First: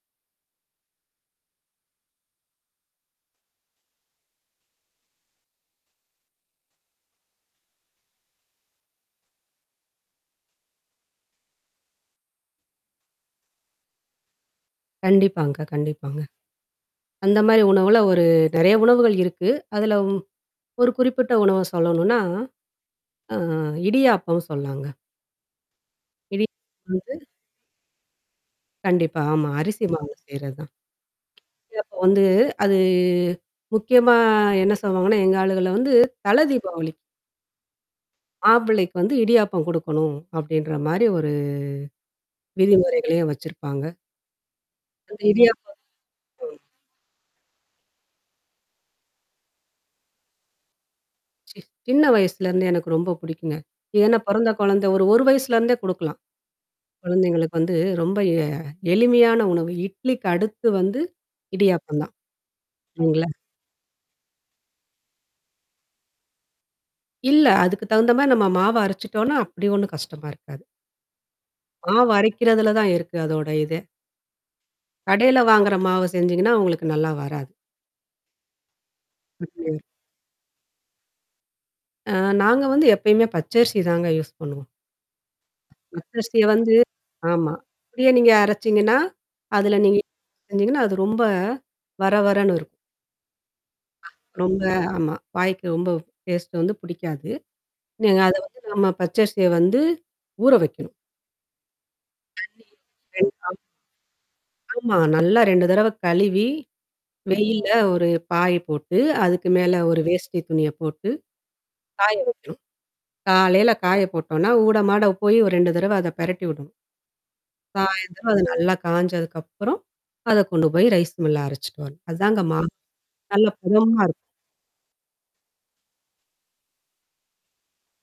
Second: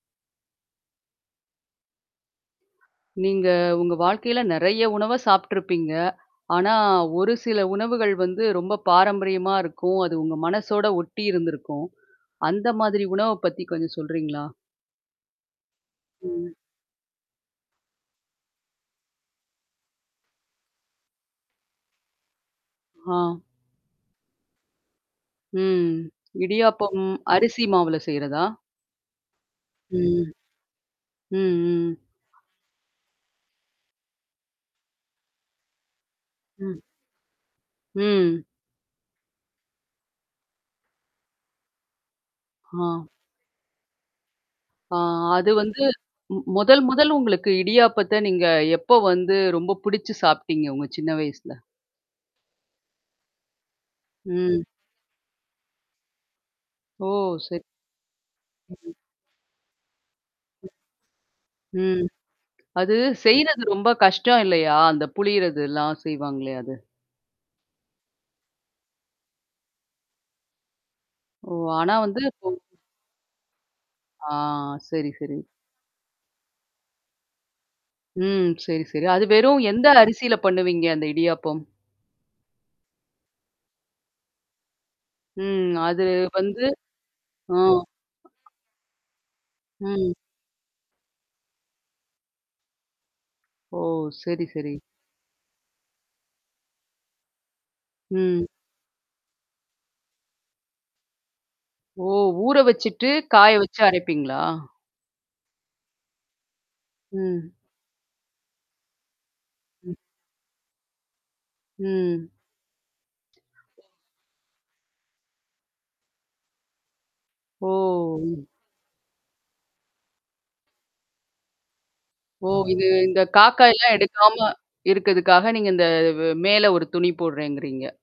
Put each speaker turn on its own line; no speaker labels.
நீங்க உங்க வாழ்க்கையில நெறைய உணவ சாப்புட்டுருப்பீங்க. ஆனா ஒரு சில உணவுகள் வந்து ரொம்ப பாரம்பரியமா இருக்கும். அது உங்க மனசோட ஒட்டி இருந்திருக்கும். அந்த மாதிரி உணவ பத்தி கொஞ்சம் சொல்றீங்களா?
கண்டிப்பாங்க, கண்டிப்பாங்க.
ம்.
அந்த மாரி உணவுல ஒரு நெறைய உணவுகள் இருக்கு. அதுலவும் ஒரு குறிப்பிட்ட உணவ சொல்லணும்னா. அ
ஆ.
இடியாப்பம் சொல்லாங்க.
ம்.
இடியா
இடியாப்பம்!
வந்து
அரிசி மாவுல செய்றதா?
கண்டிப்பா. ஆமா. அரிசி மாவுல
ம்.
செய்றது தான்.
ம், ம்.
அப்போ வந்து அது முக்கியமா என்ன சொல்லுவாங்கன்னா, எங்க ஆளுகளல வந்து
ம்.
தலதீபாவளிக்கு
ம்.
மாப்பளைக்கு வந்து இடியாப்பம் குடுக்கணும். அப்படின்ற மாரி ஒரு
ஆ.
விதிமுறைகளையும் வச்சிருப்பாங்க.
ஆ,
அந்த
அது
இடியாப்ப
வந்து மு
ம்.
முதல் முதல் உங்களுக்கு இடியாப்பத்த நீங்க எப்ப வந்து ரொம்ப பிடிச்சு சாப்பிட்டீங்க, உங்க சின்ன வயசுல?
சி சின்ன வயசுலருந்தே எனக்கு ரொம்ப பிடிக்குங்க. ஏன்னா பிறந்த
ம்.
குழந்த ஒரு, ஒரு வயசுலருந்தே குடுக்கலாம்.
ஓ!
குழந்தைங்களுக்கு
சரி.
வந்து ரொம்ப எ எளிமையான உணவு. இட்லிக்கு அடுத்து வந்து இடியாப்பம்
ம்.
தான்.
அது
இல்லைங்களா?
செய்றது ரொம்ப கஷ்டம் இல்லையா? அந்த புழியிறதுல்லாம் செய்வாங்கல்லையா? அது?
இல்ல. அதுக்கு தகுந்த மாரி நம்ம மாவ அரைச்சுட்டோம்னா, அப்படி ஒண்ணும் கஷ்டமா இருக்காது.
ஓ! ஆனா வந்து இப்போ
மாவரைக்கிறதுல தான் இருக்கு, அதோட இதே.
ஆ. சரி,
கடையில
சரி.
வாங்குற மாவு செஞ்சீங்கன்னா, உங்களுக்கு நல்லா வராது.
ம். சரி, சரி. அது வெறும்
வீட்டிலையே
எந்த அரிசியில பண்ணுவீங்க, அந்த இடியாப்பம்?
அ நாங்க வந்து எப்பயுமே பச்சரிசி தாங்க யூஸ் பண்ணுவோம்.
ம். அது
பச்சரிசிய
வந்து
வந்து ஆமா.
அ.
அப்பிடியே நீங்க அரைச்சீங்கன்னா? அதுல நீங்க
ம்.
செஞ்சீங்கன்னா, அது ரொம்ப வர வரன்னு இருக்கும்.
ஓ! சரி,
ரொம்ப
சரி.
ஆமா. வாய்க்கு ரொம்ப டேஸ்ட்டு வந்து பிடிக்காது. நீங்க. அத
ம்.
வந்து நம்ம பச்சரிசிய வந்து ஊற வைக்கணும்.
ஓ! ஊற வச்சுட்டு காய
[unintelligible]
வச்சு அரைப்பீங்களா?
ஆமா. நல்லா 2 தடவ கழுவி.
ம்.
வெயில ஒரு பாய் போட்டு, அதுக்கு மேல
ம்.
ஒரு வேஷ்டி துணிய போட்டு, காய
ம்.
வைக்கணும். காலையில காய போட்டோம்னா, ஊட, மாட போய் 2 தடவை அத பிரட்டி விடணும்.
ஓ!
சாயந்தரம் அது
ம்.
நல்லா காஞ்சதுக்கப்புறம். அத கொண்டு போய் ரைஸ் மில்லுல அரைச்சுட்டு வரணும். அதாங்க
ஓ!
மாவு
இது இந்த
நல்ல
காக்காய்லாம்
பதமா இருக்கும்.
எடுக்காம. இருக்கதுக்காக நீங்க இந்த வே மேல ஒரு துணி போடுறேங்கிறீங்க?